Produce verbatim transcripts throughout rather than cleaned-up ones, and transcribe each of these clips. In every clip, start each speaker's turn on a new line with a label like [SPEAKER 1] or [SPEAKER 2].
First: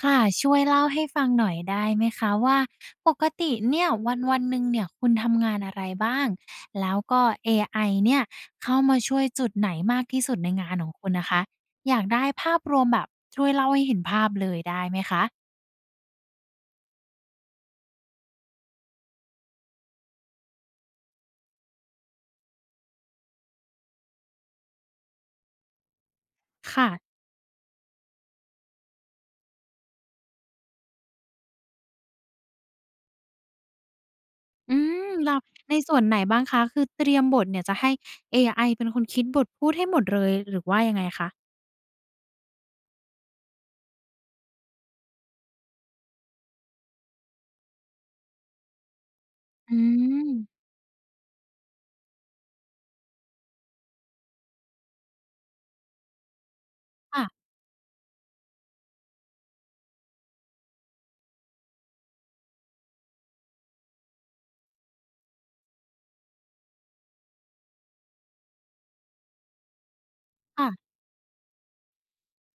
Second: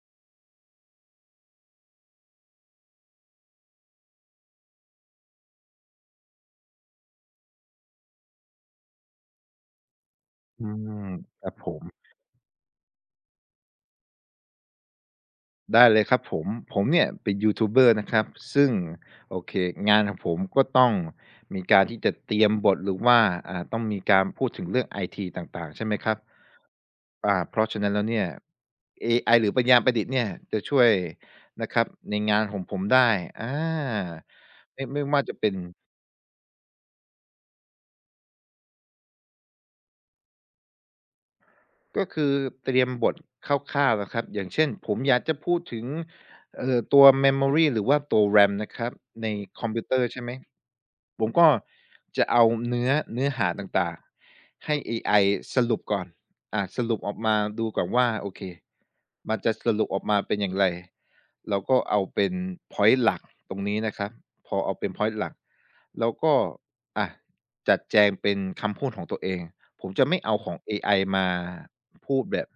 [SPEAKER 1] ค่ะช่วยเล่าให้ฟังหน่อยได้ไหมคะว่าปกติเนี่ยวันๆหนึ่งเนี่ยคุณทำงานอะไรบ้างแล้วก็เอไอเนี่ยเข้ามาช่วยจุดไหนมากที่สุดใน
[SPEAKER 2] อื
[SPEAKER 1] งานของคุ
[SPEAKER 2] ม
[SPEAKER 1] ณนะคะ
[SPEAKER 2] ครับผม
[SPEAKER 1] อยากได้ภาพรวมแบบช่วยเล่าให้เห็นภาพเลยได้ไหมคะ
[SPEAKER 2] ได้เลยครับผมผมเนี่ยเป็นยูทูบเบอร์นะครับซึ่งโอเคงานของผมก็ต้องมีการที่จะเตรียมบทหรือว่าอ่าต้องมีการพูดถึงเรื่องไอทีต่างๆใช่ไหมครับ
[SPEAKER 1] ค่ะ
[SPEAKER 2] อ่าเพราะฉะนั้นแล้วเนี่ยเอไอหรือปัญญาประดิษฐ์เนี่ยจะช่วยนะครับในงานของผมได้อา
[SPEAKER 1] อื
[SPEAKER 2] ไม่ไม่
[SPEAKER 1] ม
[SPEAKER 2] ว่า
[SPEAKER 1] แล้
[SPEAKER 2] จะ
[SPEAKER 1] ว
[SPEAKER 2] เป็น
[SPEAKER 1] ในส่วนไหนบ้างคะคือเตรียมบทเนี่ยจะให้เอไอเป็นคนคิดบทพูดให้หมดเลยหรือว่ายังไงคะ
[SPEAKER 2] ก็คือเตรียมบทคร่าวๆนะครับอย่างเช่นผมอยากจะพูดถึงเอ่อตัว memory หรือว่าตัว RAM นะครับในคอม
[SPEAKER 1] อื
[SPEAKER 2] พิวเตอร์ใช่ไหม
[SPEAKER 1] ม
[SPEAKER 2] ผมก็จะเอาเนื้อเนื้อหาต่างๆให้เอไอสรุปก่อนอ่าสรุปออกมา
[SPEAKER 1] ค
[SPEAKER 2] ดูก่อนว่าโอเคมันจะสรุปออกมาเป็นอย่างไรเราก็เอาเป็นพอย n ต์หลักตรงนี้นะครับพอเอาเป็นพอยต์หลักแล้วก็อะจัดแจงเป็นคำพูดของตัวเองผมจะไม่เอาของ
[SPEAKER 1] ่ะ
[SPEAKER 2] เอ
[SPEAKER 1] ๆ
[SPEAKER 2] ไอมา พูดแบบ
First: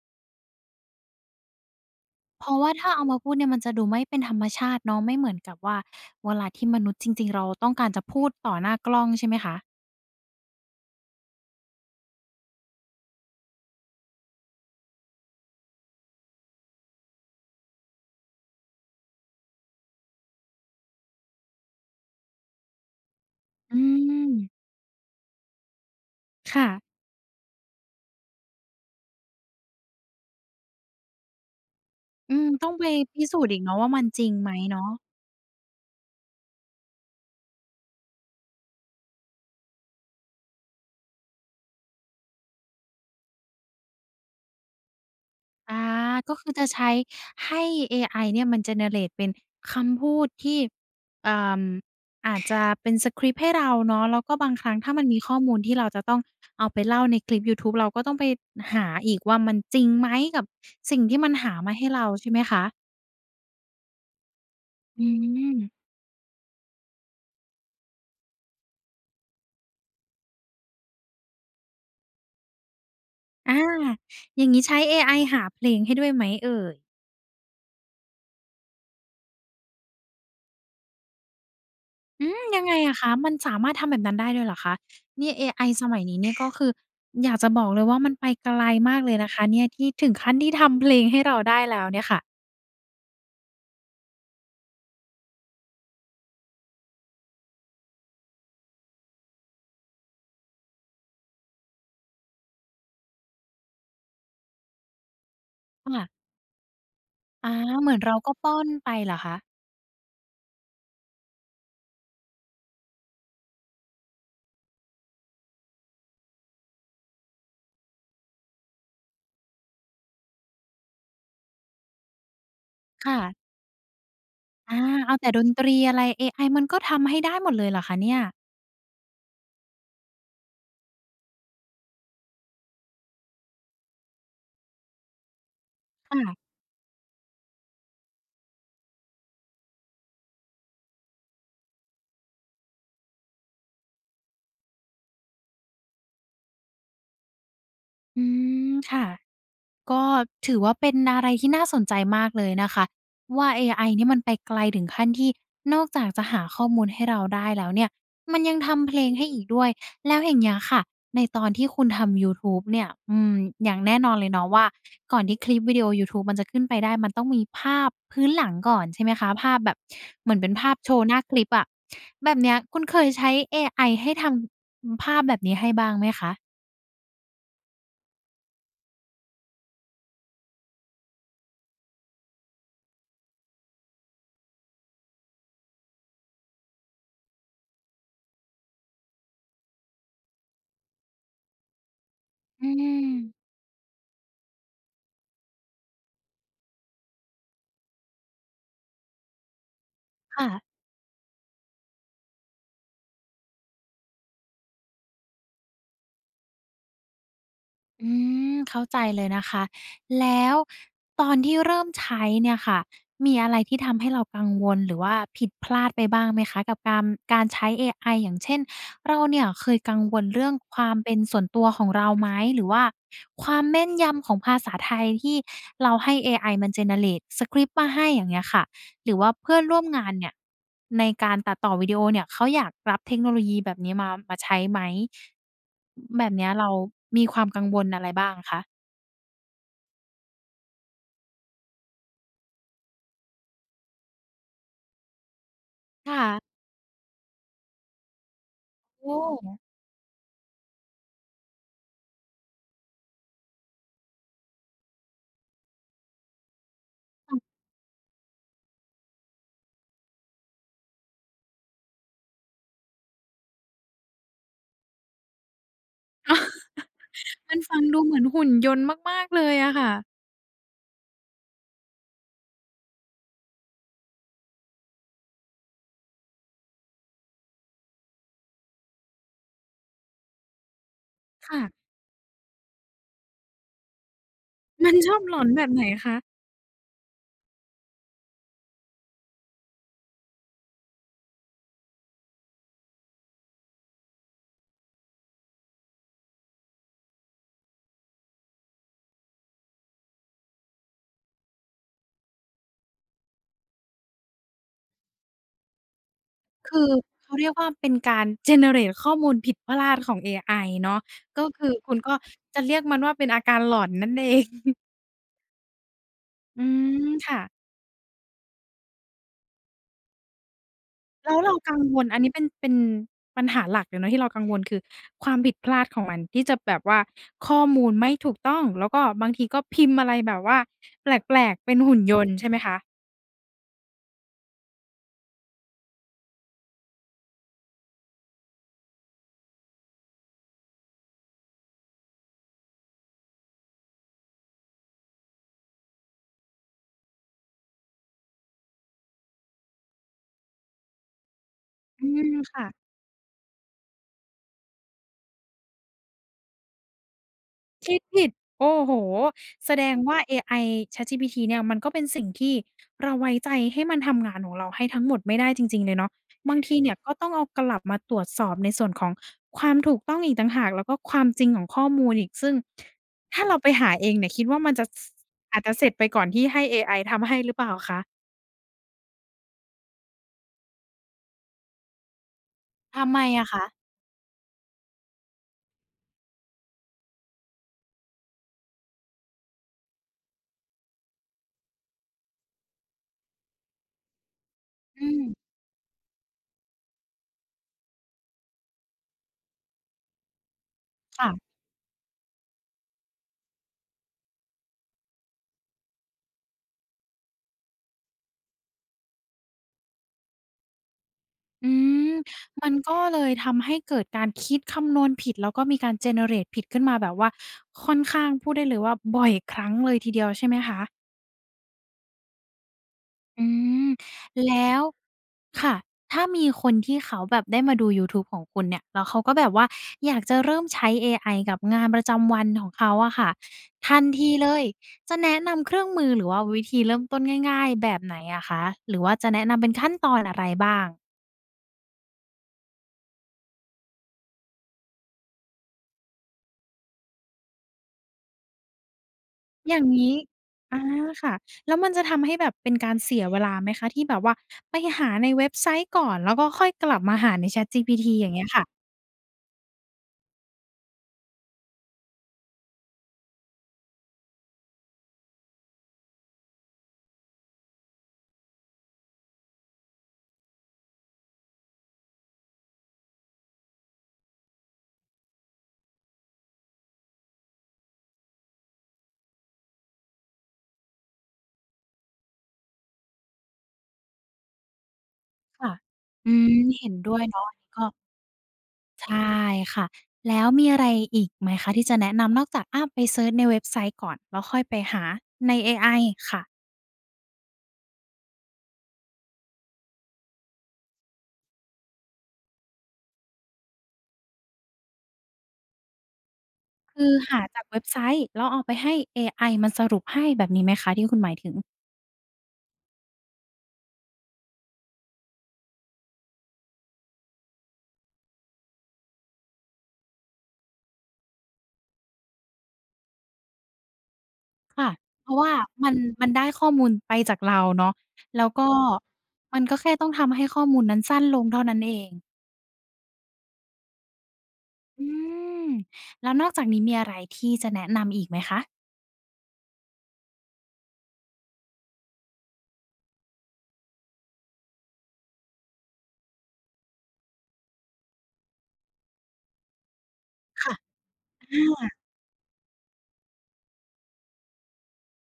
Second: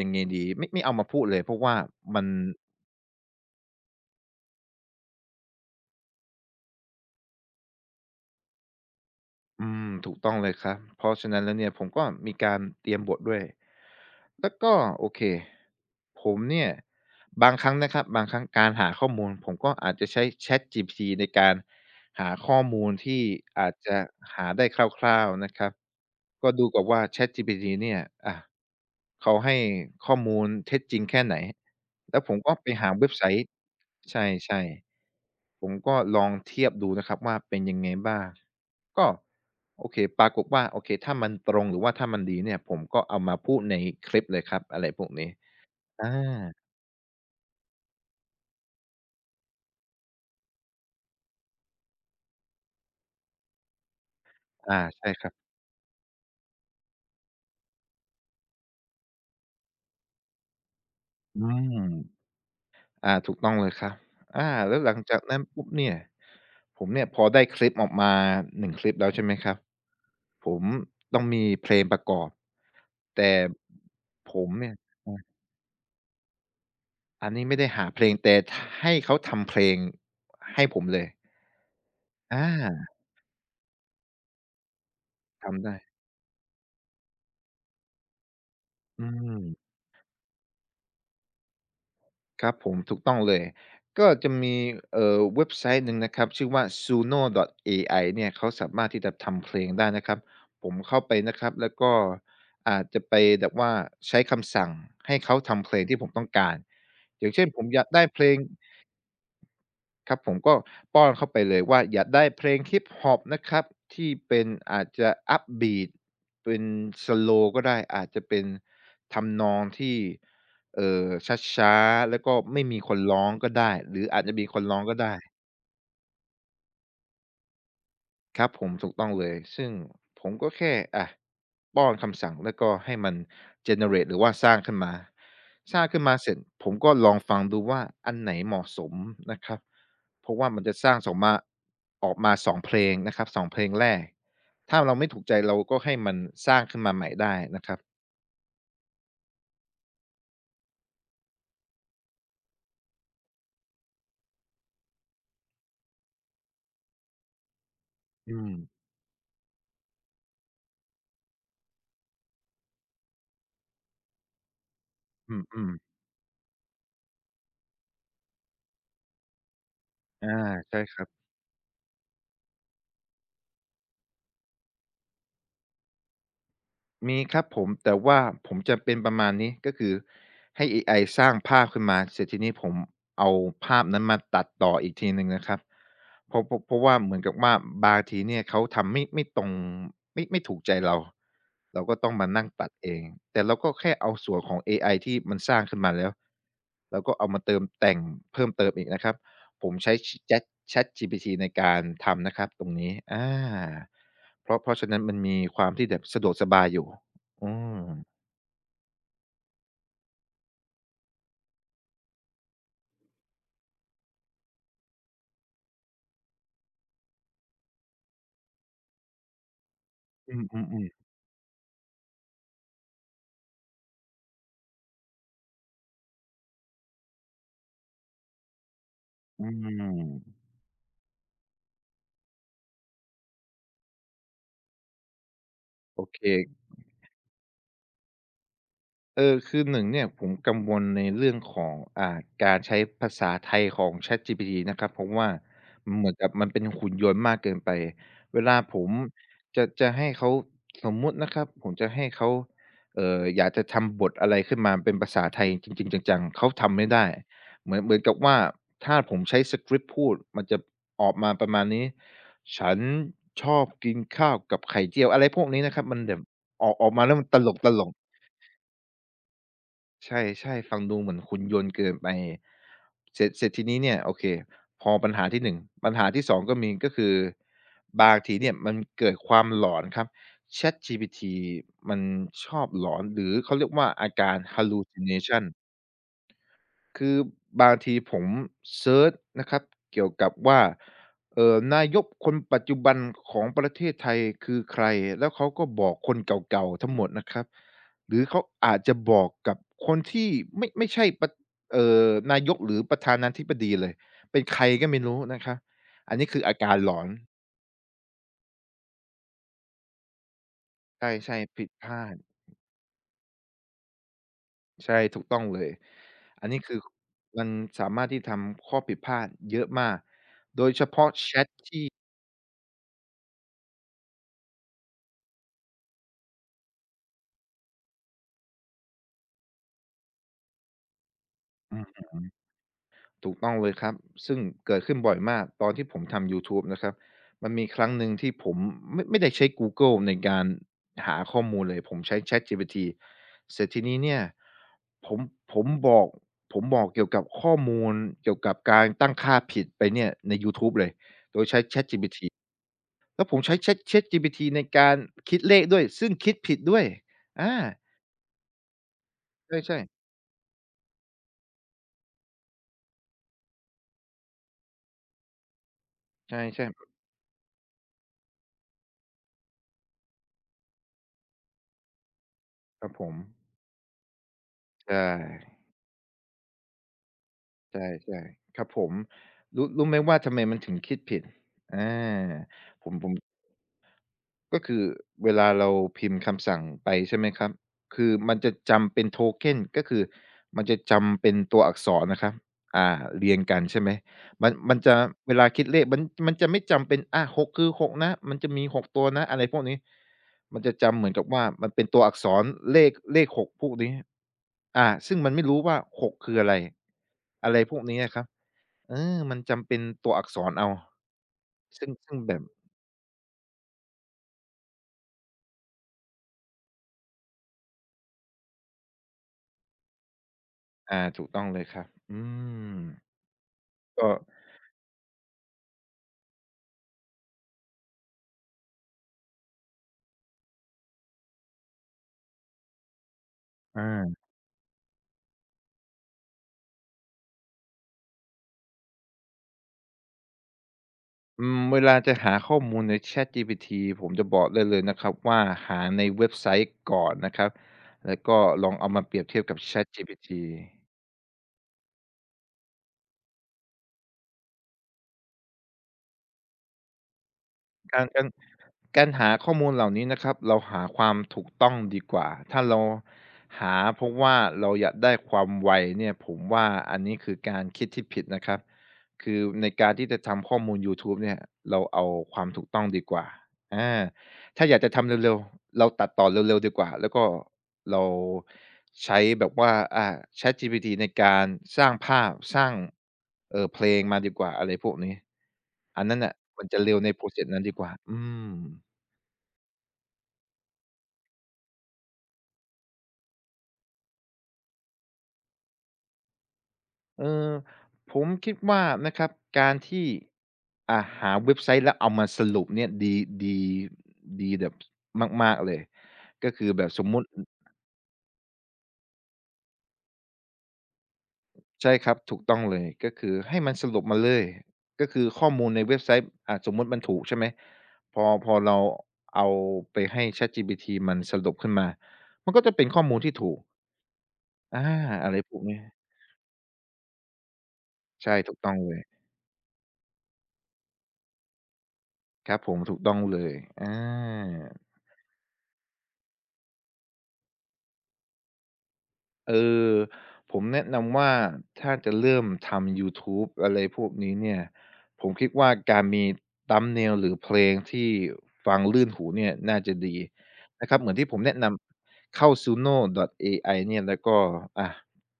[SPEAKER 2] ยังไงดีไม่ไม่เอามาพูดเลยเพราะว่ามัน
[SPEAKER 1] เพราะว่าถ้าเอามาพูดเนี่ยมันจะดูไม่เป็นธรรมชาติเนาะไม่เหมือนกับว่าเวลาที่มนุษย์จริงๆเราต้องการจะพูดต่อหน้ากล้องใช่ไหมคะ
[SPEAKER 2] อืมถูกต้องเลยครับเพราะฉะนั้นแล้วเนี่ยผมก็มีการเตรียมบทด้วยแล้วก็โอเคผมเนี่ยบางครั้งนะครับบางครั้งการหาข้อมูลผมก็อาจจะใช้ ChatGPT ในการ หาข้อมูลที่อาจ
[SPEAKER 1] อื
[SPEAKER 2] จะ
[SPEAKER 1] ม
[SPEAKER 2] หาได้คร่าวๆนะครับก็ดู
[SPEAKER 1] ค่ะ
[SPEAKER 2] ก่อนว่า ChatGPT เนี่ยอะเขาให้ข้อมูลเท็จจริงแค่ไหนแล้วผ
[SPEAKER 1] อื
[SPEAKER 2] ม
[SPEAKER 1] ม
[SPEAKER 2] ก็ไป
[SPEAKER 1] ต้องไป
[SPEAKER 2] หาเว็บไซ
[SPEAKER 1] พิสูจ
[SPEAKER 2] ต์
[SPEAKER 1] น์อีกเนาะว่ามัน
[SPEAKER 2] ใช
[SPEAKER 1] จริงไหม
[SPEAKER 2] ่
[SPEAKER 1] เนาะ
[SPEAKER 2] ๆผมก็ลองเทียบดูนะครับว่าเป็นยังไงบ้างก็โอเคปรากฏว่าโอเคถ้ามันตรงหรือว่าถ้ามันดีเนี่ยผมก็เอามาพูดในคลิปเลยครับอะไรพวกนี้
[SPEAKER 1] อา
[SPEAKER 2] อา
[SPEAKER 1] ก็คือจะใช้ให้เอไอเนี่ยมัน generate เป็นคำพูดที่เอ่ออาจจะเป็นสกริปต์ให้เราเนาะแล้วก็บางครั้ง
[SPEAKER 2] อา
[SPEAKER 1] ถ้ามัน
[SPEAKER 2] ใช่
[SPEAKER 1] มี
[SPEAKER 2] ครับ
[SPEAKER 1] ข้อมูลที่เราจะต้องเอาไปเล่าในคลิปยูทูบเราก็ต้องไปหาอีกว่ามันจริงไหมกับสิ่งที่มัน
[SPEAKER 2] อื
[SPEAKER 1] หามาให้
[SPEAKER 2] ม
[SPEAKER 1] เราใช่ไหมคะ
[SPEAKER 2] อาถูกต้องเลยครับอาแล้วหลัง
[SPEAKER 1] อื
[SPEAKER 2] จากนั้น
[SPEAKER 1] ม
[SPEAKER 2] ปุ๊บเนี่ยผมเนี่ยพอได้คลิปออกมาหนึ่งคลิปแล้วใช่ไหมครับผมต้องมีเพลงประกอบแต่
[SPEAKER 1] อา
[SPEAKER 2] ผ
[SPEAKER 1] อย่า
[SPEAKER 2] ม
[SPEAKER 1] งงี้
[SPEAKER 2] เนี่ย
[SPEAKER 1] ใช้เอไอ
[SPEAKER 2] อา
[SPEAKER 1] หาเพลงให้ด้วยไหมเอ่ย
[SPEAKER 2] อันนี้ไม่ได้หาเพลงแต่ทให้เขาทำเพลงให้ผมเลย
[SPEAKER 1] อื
[SPEAKER 2] อ
[SPEAKER 1] มยังไง
[SPEAKER 2] า
[SPEAKER 1] อะคะมันสามารถทำแบบนั้นได้ด้วยเหรอคะเนี่ยเอไอ
[SPEAKER 2] ทำได้
[SPEAKER 1] สมัยนี้เนี่ยก็คืออยากจะบอกเลยว่ามันไปไกลมาก
[SPEAKER 2] อื
[SPEAKER 1] เลยนะคะเนี่ย
[SPEAKER 2] ม
[SPEAKER 1] ที่ถึงขั้นที่ทำเพลงให้เราได้แล้วเนี่ยค่ะ
[SPEAKER 2] ครับผมถูกต้องเลยก็จะมีเอ่อเว็บไซต์หนึ่งนะครับชื่อว่า ซูโน่ดอทเอไอ เนี่ยเขาสามารถที่จะทำเพลงได้นะครับผมเข้าไปนะครับแล้วก็อาจจะไปแบบว่าใช้คำสั่งให้เขาทำเพลงที่ผ
[SPEAKER 1] ค่ะ
[SPEAKER 2] มต้องการอย่างเช่น
[SPEAKER 1] อา
[SPEAKER 2] ผมอยา
[SPEAKER 1] เห
[SPEAKER 2] ก
[SPEAKER 1] มือน
[SPEAKER 2] ได้
[SPEAKER 1] เรา
[SPEAKER 2] เพล
[SPEAKER 1] ก็
[SPEAKER 2] ง
[SPEAKER 1] ป้อนไปเหรอคะ
[SPEAKER 2] ครับผมก็ป้อนเข้าไปเลยว่าอยากได้เพลงฮิปฮอปนะครับที่เป็นอาจจะอัพบีทเป็นสโลก็ได้อาจจะเป็นทำนองที่เอ่อช้าๆแล้วก็ไม่มีคน
[SPEAKER 1] ค่ะ
[SPEAKER 2] ร้องก็ได้หรืออาจจะมีคนร้
[SPEAKER 1] อา
[SPEAKER 2] องก็
[SPEAKER 1] เอา
[SPEAKER 2] ได้
[SPEAKER 1] แต่ดนตรีอะไรเอไอมันก็ทำให้ได้หมดเลยเหรอคะเนี่ย
[SPEAKER 2] ครับผมถูกต้องเลยซึ่งผมก็แค่อะป้อนคำสั่งแล้วก็ให้มันเจเนเร e หรือว่าสร้างขึ้นมาสร้างขึ้นมาเสร็จ
[SPEAKER 1] ค่ะ
[SPEAKER 2] ผมก็ลองฟังดูว่าอันไหนเหมาะสมนะครับเพราะว่ามันจะสร้างสองมาออกมาสองเพลงนะครับสองเพลงแรกถ้าเราไม่ถูกใจเราก็ให้มันสร้างขึ้นมาใหม่ได้นะครับ
[SPEAKER 1] อืมค่ะ ก็ถือว่าเป็นอะไรที่น่าสนใจมากเลยนะคะว่า เอ ไอ เนี่ยมันไปไกลถึงขั้นที่นอกจากจะหาข้อมูลให้เราได้แล้วเนี่ย
[SPEAKER 2] อื
[SPEAKER 1] มัน
[SPEAKER 2] ม
[SPEAKER 1] ยังทำเพลงให้อีกด้วยแล้วอย่างเงี้ยค่ะในตอนที่คุณทำยูทูบเนี่ยอืมอย่างแน่นอนเลยเนาะว่าก่อนที่คลิ
[SPEAKER 2] อื
[SPEAKER 1] ป
[SPEAKER 2] ม
[SPEAKER 1] วิดีโอ
[SPEAKER 2] ๆ
[SPEAKER 1] ยูทูบมันจะขึ้นไปได้มันต้องมีภาพพื้นหลังก่อนใช่ไหมคะภาพแบบเห
[SPEAKER 2] อา
[SPEAKER 1] มือนเป็นภาพ
[SPEAKER 2] ใช่
[SPEAKER 1] โช
[SPEAKER 2] ครั
[SPEAKER 1] ว์
[SPEAKER 2] บ
[SPEAKER 1] หน้าคลิปอะแบบเนี้ยคุณเคยใช้ เอ ไอ ให้ทำภาพแบบนี้ให้บ้างไหมคะ
[SPEAKER 2] มีครับผมแต่ว่าผมจะเป็นประมาณนี้ก็คือให้เอไอสร้างภาพขึ้นมาเสร็จทีนี้ผมเอาภาพนั้นมาตัดต่ออีกทีหนึ่งนะครับเพราะเพราะเพราะว่าเหมือนกับว่าบางทีเนี่ยเขาทำไม่ไม่ตรงไม่ไม่ถูกใจเราเราก็ต้องมานั่งตั
[SPEAKER 1] อื
[SPEAKER 2] ดเองแต่
[SPEAKER 1] ม
[SPEAKER 2] เราก็แค่เอาส่วนของเอไอที่มันสร้างขึ้นมาแล้วเราก็เอามาเติมแต่งเพิ่มเติมอีกนะครับผมใช้ช Chat
[SPEAKER 1] ค่ะ
[SPEAKER 2] ChatGPT ในการทำนะครับตรงนี้อา เพราะเพราะฉะนั้นมันมีความที่แบบสะดวกสบายอยู่อืม
[SPEAKER 1] อืมเข้าใจเลยนะคะแล้วตอนที่เริ่มใช้เนี่ยค่ะมีอะไรที่ทำให้เรากังวลหรือว่าผิดพลาดไปบ้างไหมคะกับการการใช้เอไออย่างเช่นเราเนี่ยเคยกังวล
[SPEAKER 2] อื
[SPEAKER 1] เรื่อง
[SPEAKER 2] ม
[SPEAKER 1] ความ
[SPEAKER 2] ๆๆ
[SPEAKER 1] เป็นส่วนตัวของเราไหมหรือว่าความแม่นยำของภาษาไทยที่เราให้เอไอมัน generate สกริปต์มาให้อย่างเงี้ยค่ะ หรือว่า
[SPEAKER 2] อื
[SPEAKER 1] เพื่อนร่วมงานเนี่ย
[SPEAKER 2] ม
[SPEAKER 1] ในการตัดต่อวิดีโอเนี่ยเขาอยากรับเทคโนโลยีแบบนี้มามาใช้ไหม
[SPEAKER 2] โอเค
[SPEAKER 1] แบบเนี้ยเรามีความกังวลอะไรบ้างคะ
[SPEAKER 2] เออคือหนึ่งเนี่ยผมกังวลในเรื่องของอ่าการใช้ภาษาไทยของ ChatGPT นะครับเพราะว่ามันเหมือนกับมัน
[SPEAKER 1] ค่ะ
[SPEAKER 2] เป็นหุ่นยนต์มากเกินไปเวลาผม
[SPEAKER 1] โอ้
[SPEAKER 2] จะจะให้เขาสมมุตินะครับผมจะให้เขาเอ่ออยากจะทำบทอะไรขึ้นมาเป็นภาษาไทยจริงๆจังๆเขาทำไม่ได้เหมือนเหมือนกับว่าถ้าผมใช้สกริปต์พูดมันจะออกมาประมาณนี้ฉันชอบกินข้าวกับไข่เจียวอะไรพวกนี้นะครับมันแบบออกออกมาแล้วมันต
[SPEAKER 1] มันฟั
[SPEAKER 2] ล
[SPEAKER 1] ง
[SPEAKER 2] ก
[SPEAKER 1] ดูเห
[SPEAKER 2] ๆ
[SPEAKER 1] มือนหุ่นยนต์มากๆเลยอะค่ะ
[SPEAKER 2] ใช่ๆฟังดูเหมือนหุ่นยนต์เกินไปเสร็จเสร็จทีนี้เนี่ยโอเคพอปัญหาที่หนึ่งปัญหาที่สองก็มีก็คือบางทีเนี่ยมันเกิดความหลอนครับ ChatGPT
[SPEAKER 1] ค่ะ
[SPEAKER 2] มันชอบหลอนหรือเขาเรียกว่าอาการ
[SPEAKER 1] มันชอบหลอ
[SPEAKER 2] hallucination
[SPEAKER 1] นแบบไหนคะ
[SPEAKER 2] คือบางทีผมเซิร์ชนะครับเกี่ยวกับว่าเอ่อนายกคนปัจจุบันของประเทศไทยคือใครแล้วเขาก็บอกคนเก่าๆทั้งหมดนะครับหรือเขาอาจจะบอกกับคนที่ไม่ไม่ใช่ปะเอ่อนายกหรือประธานาธิบดีเลยเป็นใครก็ไม่รู้นะครับอันนี้คืออาการ
[SPEAKER 1] คือ
[SPEAKER 2] หลอน
[SPEAKER 1] เขาเรียกว่าเป็นการ generate ข้อมูลผิดพลาดของเอไอเนาะ
[SPEAKER 2] ใช่
[SPEAKER 1] ก็
[SPEAKER 2] ๆผิ
[SPEAKER 1] คื
[SPEAKER 2] ด
[SPEAKER 1] อ
[SPEAKER 2] พ
[SPEAKER 1] คุณ
[SPEAKER 2] ลา
[SPEAKER 1] ก็
[SPEAKER 2] ด
[SPEAKER 1] จะเรียกมันว่าเป็นอาการหลอนนั่นเอง
[SPEAKER 2] ใช่ถูกต้องเลยอันนี้
[SPEAKER 1] อื
[SPEAKER 2] คือ
[SPEAKER 1] ม
[SPEAKER 2] มัน
[SPEAKER 1] ค่ะ
[SPEAKER 2] สามารถที่ทำข้อผิดพลาดเยอะมาก
[SPEAKER 1] แล้วเรากังวลอันนี้เป็นเป็นปัญหาหลักเลยเนาะที่เรากังวลคือความผิดพลาดของมันที่จะแบบว่าข้อมูลไม่ถูกต้องแล้วก็บางทีก็พิมพ์อะไรแบบว่าแปลกๆเป็
[SPEAKER 2] อื
[SPEAKER 1] นหุ่น
[SPEAKER 2] ม
[SPEAKER 1] ยนต์ใช่ไหมคะ
[SPEAKER 2] ถูกต้องเลยครับ ซึ่งเกิดขึ้นบ่อยมาก ตอนที่ผมทำยูทูบนะครับ มันมีครั้งหนึ่งที่ผมไม่ไม่ได้ใช้ Google ในการหาข้อมูลเลย ผมใช้ ChatGPT เสร็จทีนี้เนี่ย ผมผมบอกผมบอกเกี่ยวกับข้อมูลเกี่ยวกับการตั้งค่าผิดไปเนี่ยในยูทูบเลย
[SPEAKER 1] อืมค่ะ
[SPEAKER 2] แล้วผมใช้ Chat ChatGPT ในการคิดเลขด้วย ซึ่งคิดผิดด้วยอา
[SPEAKER 1] คิดผิดโอ้โฮแส
[SPEAKER 2] ใช่
[SPEAKER 1] ดงว่าเอไอ ChatGPT เนี่ยมันก็เป็นสิ่งที่เราไว้ใจให้มันทำงานของเราให้ทั้งหมดไม่ได้จริงๆเลยเนาะ
[SPEAKER 2] ๆ
[SPEAKER 1] บาง
[SPEAKER 2] ใช่
[SPEAKER 1] ทีเนี่ย
[SPEAKER 2] ๆ
[SPEAKER 1] ก็ต้องเอากลับมาตรวจสอบในส่วนของความถูกต้องอีกต่างหากแล้วก็ความจริงของข้อมูลอีกซึ่ง
[SPEAKER 2] ครับผม
[SPEAKER 1] ถ้าเราไปหาเองเนี่ยคิดว่ามันจะ
[SPEAKER 2] ใช่
[SPEAKER 1] สอาจจะเสร็จไปก่อนที่ให้เอไอทำให้หรือเปล่า
[SPEAKER 2] ใช
[SPEAKER 1] คะ
[SPEAKER 2] ่ๆครับผมรู้รู้ไหมว่าทำไมมันถึงคิดผิดอาผมผ
[SPEAKER 1] ทำ
[SPEAKER 2] ม
[SPEAKER 1] ไมอะคะ
[SPEAKER 2] ก็คือเวลาเราพิมพ์คำสั่งไปใช่ไหมครับคือมันจะจำเป็น token ก็คือมันจะจำเป็นตัวอักษรนะครับอ่าเรียงกันใช่ไหมมันมันจะ
[SPEAKER 1] อืม
[SPEAKER 2] เวลาคิดเลขมันมันจะไม่จำเป็นอาหกคือหกนะมันจะมีหกตัวนะอะไรพวกนี้มันจะจำเหมือนกับว่า
[SPEAKER 1] ค่ะ
[SPEAKER 2] มันเป็นตัวอักษรเลขเลขหกพวกนี้อาซึ่งมันไม่รู้ว่าหกคืออะไรอะไรพวกนี้อะครับ เออมันจำเป็นตัวอักษรเอา
[SPEAKER 1] อื
[SPEAKER 2] ซึ่ง
[SPEAKER 1] ม
[SPEAKER 2] ซึ่งแบบ
[SPEAKER 1] มันก็เลยทำให้เกิดการคิดคำนวณผิดแล้วก็มีการ generate ผิดขึ้นมาแบบว่าค่อนข้างพูดได้เลยว่าบ่อยครั้งเลยทีเดียวใช่ไหมคะ
[SPEAKER 2] อ่าถูกต้องเลยครับอืม
[SPEAKER 1] อืม
[SPEAKER 2] ก็
[SPEAKER 1] แล้วค่ะถ้ามีคนที่เขาแบบได้มาดูยูทูบของคุณเนี่ยแล้วเขาก็แบบว่าอยากจะเริ่มใช้เอไอกับงานประจำวันของเขาอะค่ะทัน
[SPEAKER 2] อา
[SPEAKER 1] ทีเลยจะแนะนำเครื่องมือหรือว่าวิธีเริ่มต้นง่ายๆแบบไหนอะคะหรือว่าจะแนะนำเป็นขั้นตอนอะไรบ้าง
[SPEAKER 2] อืมเวลาจะหาข้อมูลใน ChatGPT ผมจะบอกได้เลยนะครับว่าหาในเว็บไซต์ก่อนนะครับ แล้วก็ลองเอามาเปรียบเทียบกับ
[SPEAKER 1] อย่างงี้
[SPEAKER 2] ChatGPT
[SPEAKER 1] อาค่ะแล้วมันจะทำให้แบบเป็นการเสียเวลาไหมคะที่แบบว่าไปหาในเว็บไซต์ก่อนแล้วก็ค่อยกลับมาหาใน
[SPEAKER 2] กา
[SPEAKER 1] ChatGPT
[SPEAKER 2] รกา
[SPEAKER 1] อ
[SPEAKER 2] ร
[SPEAKER 1] ย่างเงี้ยค่ะ
[SPEAKER 2] การหาข้อมูลเหล่านี้นะครับเราหาความถูกต้องดีกว่าถ้าเราหาเพราะว่าเราอยากได้ความไวเนี่ยผมว่าอันนี้คือการคิดที่ผิดนะครับคือในการที่จะทำข้อมูลยูทูบเนี่ยเราเอาความถูกต้องดีกว่าอาถ้าอยากจะทำเร็วๆเราตัดต่อเร็วๆดีกว่าแล้วก็ เราใช้แบบว่าอ่า ChatGPT ในการสร้างภาพสร้างเอ่อเพลงมาดีกว่าอะไรพวกนี้
[SPEAKER 1] ค่ะ
[SPEAKER 2] อันนั้น
[SPEAKER 1] อื
[SPEAKER 2] น่ะ
[SPEAKER 1] ม
[SPEAKER 2] มันจะ
[SPEAKER 1] เห็น
[SPEAKER 2] เร็วใน
[SPEAKER 1] ด้วยเนาะ
[SPEAKER 2] process
[SPEAKER 1] อัน
[SPEAKER 2] นั้น
[SPEAKER 1] นี้
[SPEAKER 2] ดี
[SPEAKER 1] ก็
[SPEAKER 2] กว่าอืม
[SPEAKER 1] ใช่ค่ะแล้วมีอะไรอีกไหมคะที่จะแนะนำนอกจากอาไปเซิร์ชในเว็บไซต์ก่อนแล้วค่อยไปหาในเอไอค่ะ
[SPEAKER 2] เอ่อผมคิดว่านะครับการที่อ่าหาเว็บไซต์แล้วเอามาสรุปเนี่ยดีดีดีแบบมากๆเลยก็คือแบบส
[SPEAKER 1] คื
[SPEAKER 2] ม
[SPEAKER 1] อ
[SPEAKER 2] มุติ
[SPEAKER 1] หาจากเว็บไซต์แล้วเอาไปให้เอไอมันสรุปให้แบบนี้ไหมคะที่คุณหมายถึง
[SPEAKER 2] ใช่ครับถูกต้องเลยก็คือให้มันสรุปมาเลยก็คือข้อมูลในเว็บไซต์อ่าสมมุติมันถูกใช่ไหมพอพอเราเอาไปให้ ChatGPT มันสรุปขึ้นมามันก็จะเป็นข้อมูลที่ถูกอา
[SPEAKER 1] ค่ะเพ
[SPEAKER 2] อะไร
[SPEAKER 1] ราะ
[SPEAKER 2] พ
[SPEAKER 1] ว่า
[SPEAKER 2] วกเนี้ย
[SPEAKER 1] มันมันได้ข้อมูลไปจากเราเนาะ
[SPEAKER 2] ใช่
[SPEAKER 1] แล้ว
[SPEAKER 2] ถูก
[SPEAKER 1] ก็
[SPEAKER 2] ต้องเลย
[SPEAKER 1] มันก็แค่ต้องทำให้ข้อมูลนั้นสั้นลงเท่านั้นเอง
[SPEAKER 2] ครับผมถูกต้องเลยอา
[SPEAKER 1] อืมแล้วนอกจากนี้มีอะไรที่จะแนะนำอีกไหมคะ
[SPEAKER 2] เออผมแนะนำว่าถ้าจะเริ่มทำยูทูบอะไรพวกนี้เนี่ยผมคิดว่าการมี thumbnail หรือเพลงที่ฟังลื่นหูเนี่ยน่าจะดี
[SPEAKER 1] ค่ะ
[SPEAKER 2] นะครับเหมือนที่ผม
[SPEAKER 1] อ
[SPEAKER 2] แนะน
[SPEAKER 1] า
[SPEAKER 2] ำเข้า ซูโน ดอท เอไอ เอไอเนี่ยแล้วก็อ่า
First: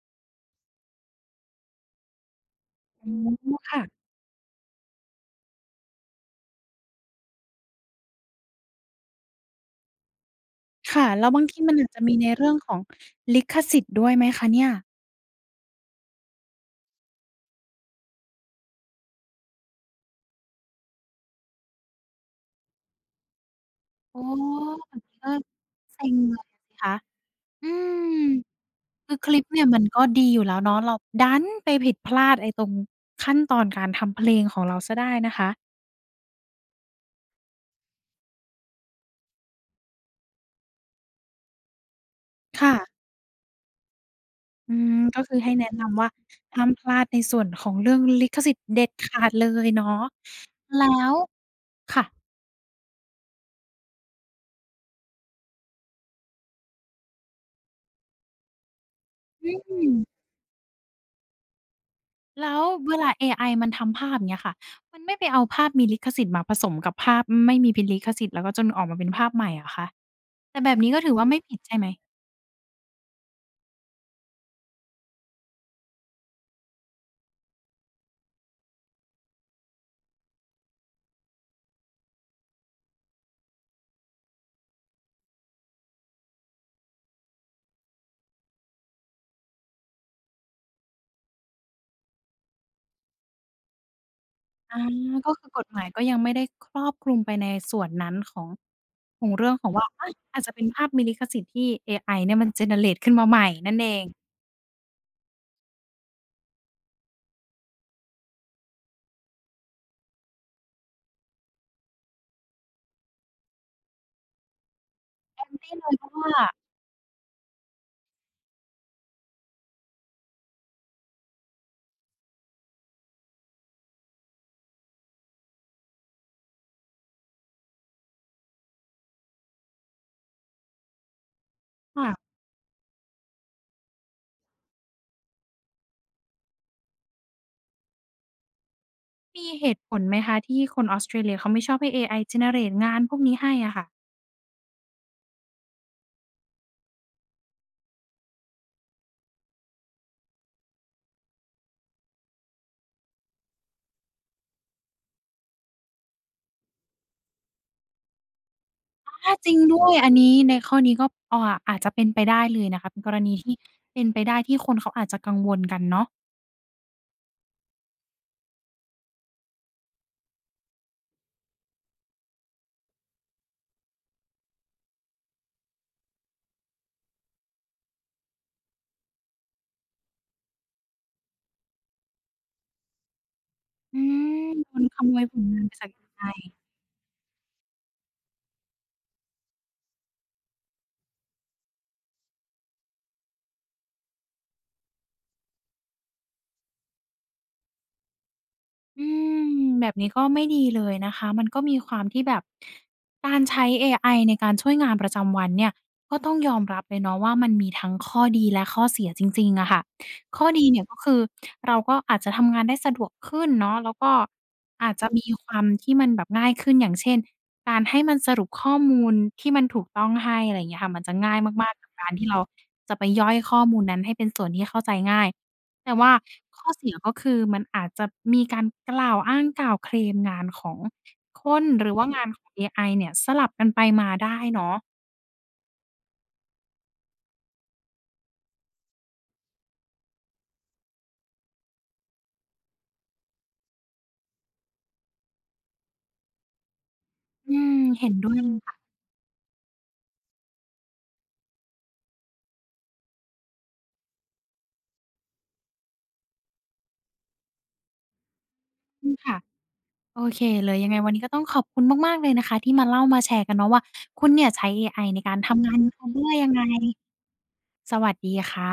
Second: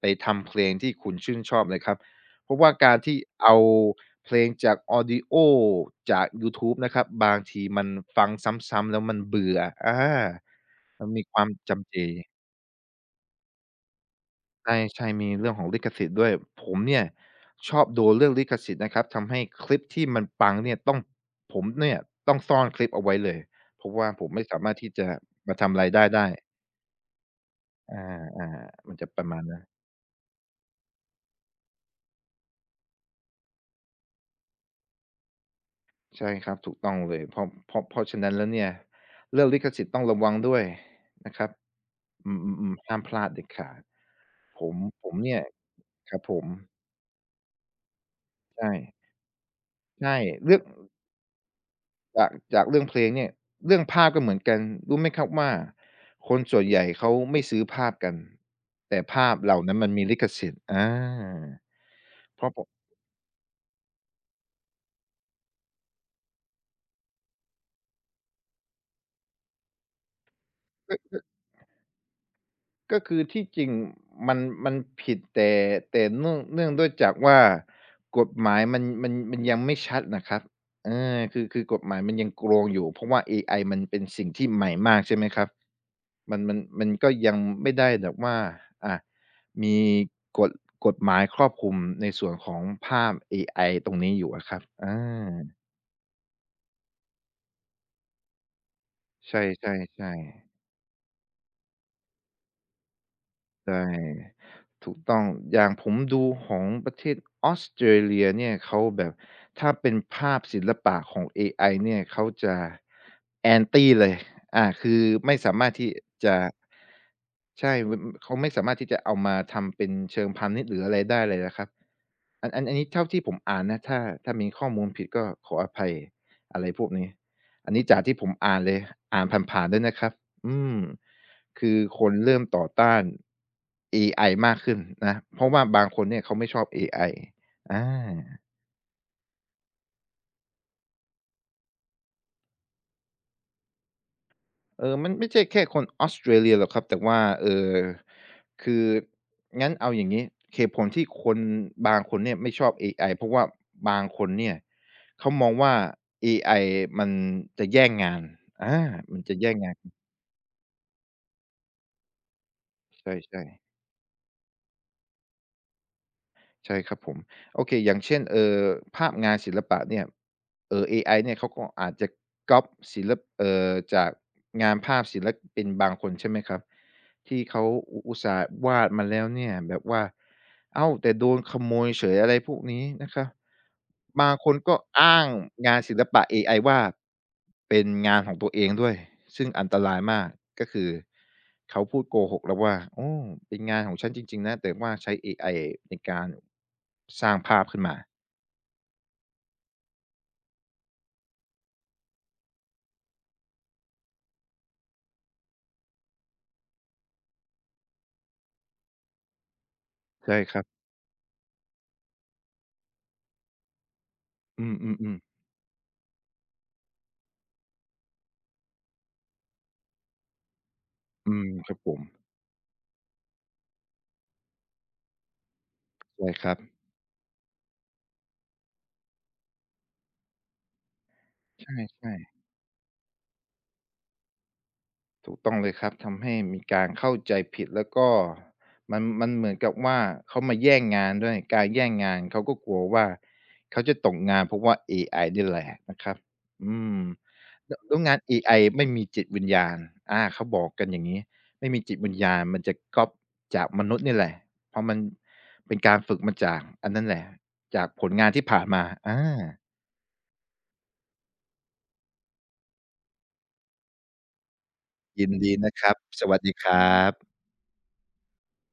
[SPEAKER 2] ไปทำเพลงที่คุณชื่นชอบเลยครับเพราะว่าการ
[SPEAKER 1] อื
[SPEAKER 2] ที่
[SPEAKER 1] อ
[SPEAKER 2] เอา
[SPEAKER 1] ค่ะ
[SPEAKER 2] เพลงจากออดิโอจากยูทูบนะครับบางทีมันฟังซ้ำๆแล้วมันเบื่ออามั
[SPEAKER 1] ค่ะ
[SPEAKER 2] นมี
[SPEAKER 1] แล้ว
[SPEAKER 2] ค
[SPEAKER 1] บา
[SPEAKER 2] วา
[SPEAKER 1] ง
[SPEAKER 2] ม
[SPEAKER 1] ทีมันอาจ
[SPEAKER 2] จำเจ
[SPEAKER 1] จะมีในเรื่องของลิขสิทธิ์ด้วยไหมคะเนี่ย
[SPEAKER 2] ใช่ใช่มีเรื่องของลิขสิทธิ์ด้วยผมเนี่ยชอบโดนเรื่องลิขสิทธิ์นะครับทำให้คลิปที่มันปังเนี่ยต้องผมเนี่ยต้องซ่อนคลิปเอาไว้เลยเพราะว่า
[SPEAKER 1] ออ
[SPEAKER 2] ผมไม่สามารถที่
[SPEAKER 1] แบบ
[SPEAKER 2] จะ
[SPEAKER 1] นี้ก็
[SPEAKER 2] มาทำรายได้
[SPEAKER 1] เซ็ง
[SPEAKER 2] ได้
[SPEAKER 1] เลยอะสิคะอื
[SPEAKER 2] อา
[SPEAKER 1] ม
[SPEAKER 2] ๆมันจะ
[SPEAKER 1] คือ
[SPEAKER 2] ประ
[SPEAKER 1] ค
[SPEAKER 2] มา
[SPEAKER 1] ลิ
[SPEAKER 2] ณ
[SPEAKER 1] ป
[SPEAKER 2] นั้น
[SPEAKER 1] เนี่ยมันก็ดีอยู่แล้วเนาะเราดันไปผิดพลาดไอ้ตรงขั้นตอนการทำเพลงของเราเสียได้นะคะ
[SPEAKER 2] ใช่ครับถูกต้องเลยเพราะเพราะเพราะฉะนั้นแล้วเนี่ยเรื่องลิขสิทธิ์ต้องระวังด้วยนะครับอื
[SPEAKER 1] ค่ะ
[SPEAKER 2] มๆๆห้ามพลาดเด็ดขาดผ
[SPEAKER 1] อื
[SPEAKER 2] ม
[SPEAKER 1] ม
[SPEAKER 2] ผม
[SPEAKER 1] ก็คื
[SPEAKER 2] เนี่
[SPEAKER 1] อ
[SPEAKER 2] ย
[SPEAKER 1] ให้แนะนำว่า
[SPEAKER 2] ครับผม
[SPEAKER 1] ห้ามพลาดในส่วนของเรื่องลิขสิทธิ์
[SPEAKER 2] ใช่
[SPEAKER 1] เด็ดขาดเลยเนาะ
[SPEAKER 2] ใช่เรื่อง
[SPEAKER 1] แล้วค่ะ
[SPEAKER 2] จากจากเรื่องเพลงเนี่ยเรื่องภาพก็เหมือนกันรู้ไหมครับว่าคนส่วนใหญ่เขาไม่ซื้อภาพกันแต่ภาพเหล่านั้น
[SPEAKER 1] อื
[SPEAKER 2] มัน
[SPEAKER 1] ม
[SPEAKER 2] มีลิขสิทธิ์อาเพราะ
[SPEAKER 1] แล้
[SPEAKER 2] ผ
[SPEAKER 1] ว
[SPEAKER 2] ม
[SPEAKER 1] เวลาเอไอมันทำภาพอย่างเงี้ยค่ะมันไม่ไปเอาภาพมีลิขสิทธิ์มาผสมกับภาพไม่มีพิลิขสิทธิ์แล้วก็จนออกมาเป็นภาพใหม่เหรอคะแต่แบบนี้ก็ถือว่าไม่ผิดใช่ไหม
[SPEAKER 2] ก็คือที่จริงมันมันผิดแต่แต่เนื่องเนื่องด้วยจากว่ากฎหมายมันมันมันยังไม่ชัดน่ะครับเออคือคือกฎหมายมันยังโกลงอยู่เพราะว่าเอไอมันเป็นสิ่งที่ใหม่มากใช่ไหมครับ มันมันมันก็ยังไม่ได้แบบว่าอะมีกฎกฎหมายครอบคลุมในส่วนของภาพเอไอตรงนี้อยู่อะครับ
[SPEAKER 1] อา
[SPEAKER 2] อา
[SPEAKER 1] ก็คือกฎหมายก็ยังไม่ได้ครอบคลุมไปในส่วนนั้นของของ
[SPEAKER 2] ใช่
[SPEAKER 1] เรื่องขอ
[SPEAKER 2] ใช่
[SPEAKER 1] งว่าอา
[SPEAKER 2] ใช่
[SPEAKER 1] อาจจะเป็นภาพมีลิขสิทธิ์ที่เอไอเนี่ยมัน generate ขึ้นมาใหม่นั่
[SPEAKER 2] ใช่
[SPEAKER 1] นเอง
[SPEAKER 2] ถูกต้องอย่างผมดูของประเทศออสเตรเลียเนี่ยเขาแบบถ้าเป็นภาพศิลปะของเอไอเนี่ยเขาจะ Anti เลยอาคือไม่
[SPEAKER 1] แอน
[SPEAKER 2] สามารถ
[SPEAKER 1] ตี้เล
[SPEAKER 2] ที่
[SPEAKER 1] ยเพราะว่า
[SPEAKER 2] จะใช่มเขาไม่สามารถที่จะเอามาทำเป็นเชิงพาณิชย์หรืออะไรได้เลยนะครับอันอันอันนี้เท่าที่ผมอ่านนะถ้าถ้ามีข้อมูลผิดก็ขออภัยอะไรพวกนี้อันนี้จากที่ผมอ่านเลยอ่านผ่านๆด้วยนะครับ อืมคือคน
[SPEAKER 1] ค่ะ
[SPEAKER 2] เริ่มต่อต้านเอไอมากขึ้นนะเพราะว่าบางคนเนี่ยเขาไม่ชอบเอไออา
[SPEAKER 1] มีเหตุผลไหมคะที่คนออสเตรเลียเขาไม่ชอบให้เอไอ generate งานพวกนี้ให้อะค่ะ
[SPEAKER 2] เออมันไม่ใช่แค่คนออสเตรเลียหรอกครับแต่ว่าเอ่อคืองั้นเอาอย่างงี้เหตุผลที่คนบางคนเนี่ยไม่ชอบเอไอเพราะว่าบางคนเนี่ยเขามองว่าเอไอมันจะแย่งงานอามัน
[SPEAKER 1] อา
[SPEAKER 2] จะ
[SPEAKER 1] จ
[SPEAKER 2] แย่
[SPEAKER 1] ริ
[SPEAKER 2] ง
[SPEAKER 1] ง
[SPEAKER 2] งา
[SPEAKER 1] ด้ว
[SPEAKER 2] น
[SPEAKER 1] ยอันนี้ในข้อนี้ก็อ่าอาจจะเป็นไปได้เลยนะคะเป็น
[SPEAKER 2] ใ
[SPEAKER 1] กรณี
[SPEAKER 2] ช่
[SPEAKER 1] ที่
[SPEAKER 2] ๆ
[SPEAKER 1] เป็นไปได้ที่คนเขาอาจจะกังวลกันเนาะ
[SPEAKER 2] ใช่ครับผมโอเคอย่างเช่นเอ่อภาพงานศิลปะเนี่ยเอ่อเอไอเนี่ยเขาก็อาจจะก๊อบศิลปเอ่อจากงานภาพศิลปินบางคนใช่ไหมครับที่เขาอุอุตส่าห์วาดมาแล้วเนี่ยแบบว่าอ้าวแต่โดนขโมยเฉยอะไรพวกนี้นะครับ
[SPEAKER 1] อื
[SPEAKER 2] บาง
[SPEAKER 1] ม
[SPEAKER 2] คน
[SPEAKER 1] โด
[SPEAKER 2] ก็
[SPEAKER 1] นขโม
[SPEAKER 2] อ้า
[SPEAKER 1] ย
[SPEAKER 2] ง
[SPEAKER 1] ผลงานไป
[SPEAKER 2] งาน
[SPEAKER 1] จาก
[SPEAKER 2] ศิล
[SPEAKER 1] เอ ไอ
[SPEAKER 2] ปะเอไอว่าเป็นงานของตัวเองด้วยซึ่งอันตรายมากก็คือเขาพูดโกหกเราว่าโอ้เป็นงานของฉันจริงๆนะแต่ว่าใช้เอไอในการสร้างภาพขึ้นมา
[SPEAKER 1] อืมแบบนี้ก็ไม่ดีเลยนะคะมันก็มีความที่แบบการใช้เอไอในการช่วยงานประจำวันเนี่ยก็ต้องยอมรับเลยเนาะว่ามันมีทั้งข้อดีและข้อเสียจริงๆอะค่ะ
[SPEAKER 2] ใช่
[SPEAKER 1] ข้อ
[SPEAKER 2] ครั
[SPEAKER 1] ดี
[SPEAKER 2] บ
[SPEAKER 1] เนี่ยก็คือเราก็อาจจะทำงานได้สะดวกขึ้นเนาะแล้วก็
[SPEAKER 2] อื
[SPEAKER 1] อาจจะ
[SPEAKER 2] มๆ
[SPEAKER 1] มี
[SPEAKER 2] ๆ
[SPEAKER 1] ความที่มันแบบง่ายขึ้นอย่างเช่นการให้มันสรุปข้อมูลที่มันถูกต้องให้อะไรอย่างเงี้ยค่ะมันจะ
[SPEAKER 2] อื
[SPEAKER 1] ง่าย
[SPEAKER 2] มค
[SPEAKER 1] มาก
[SPEAKER 2] รับ
[SPEAKER 1] ๆกั
[SPEAKER 2] ผ
[SPEAKER 1] บ
[SPEAKER 2] ม
[SPEAKER 1] การที่เราจะไปย่อยข้อมูลนั้นให้เป็นส่วนที่เข้าใจง่าย แต่ว่า
[SPEAKER 2] ใช่ครับ
[SPEAKER 1] ข้อเสียก็คือมันอาจจะมีการกล่าวอ้างกล่าวเคลมงานของคน
[SPEAKER 2] ใ
[SPEAKER 1] หรือว่า
[SPEAKER 2] ช่
[SPEAKER 1] งานข
[SPEAKER 2] ๆ
[SPEAKER 1] องเอไอเนี่ยสลับกันไปมาได้เนาะ
[SPEAKER 2] ถูกต้องเลยครับทำให้มีการเข้าใจผิดแล้วก็มันมันเหมือนกับว่าเขามาแย่งงานด้วยการแย่งงานเขาก็กลัวว่าเขาจะตกงานเพราะว่าเอไอนี่แหละนะครับอืม
[SPEAKER 1] อื
[SPEAKER 2] แล้
[SPEAKER 1] ม
[SPEAKER 2] วแล้ว
[SPEAKER 1] เห็น
[SPEAKER 2] งาน
[SPEAKER 1] ด้
[SPEAKER 2] เอ
[SPEAKER 1] วยเล
[SPEAKER 2] ไอ
[SPEAKER 1] ยค่ะ
[SPEAKER 2] ไม่มีจิตวิญญาณอาเขาบอกกันอย่างงี้ไม่มีจิตวิญญาณมันจะก๊อบจากมนุษย์นี่แหละเพราะมันเป็นการฝึกมาจากอันนั้นแหละจากผลงานที่ผ่านมา
[SPEAKER 1] อืม
[SPEAKER 2] อา
[SPEAKER 1] ค่ะโอเคเลยยังไงวันนี้ก็ต้องขอบคุณมากๆเลยนะคะที่มาเล่ามาแชร์กันเนาะว่าคุณเนี่ยใช้เอไอใน
[SPEAKER 2] ยิน
[SPEAKER 1] การ
[SPEAKER 2] ดี
[SPEAKER 1] ทำงา
[SPEAKER 2] นะ
[SPEAKER 1] น
[SPEAKER 2] ครั
[SPEAKER 1] ค
[SPEAKER 2] บ
[SPEAKER 1] ด้
[SPEAKER 2] ส
[SPEAKER 1] วย
[SPEAKER 2] วัส
[SPEAKER 1] ยัง
[SPEAKER 2] ดี
[SPEAKER 1] ไง
[SPEAKER 2] ครับ
[SPEAKER 1] สวัสดีค่ะ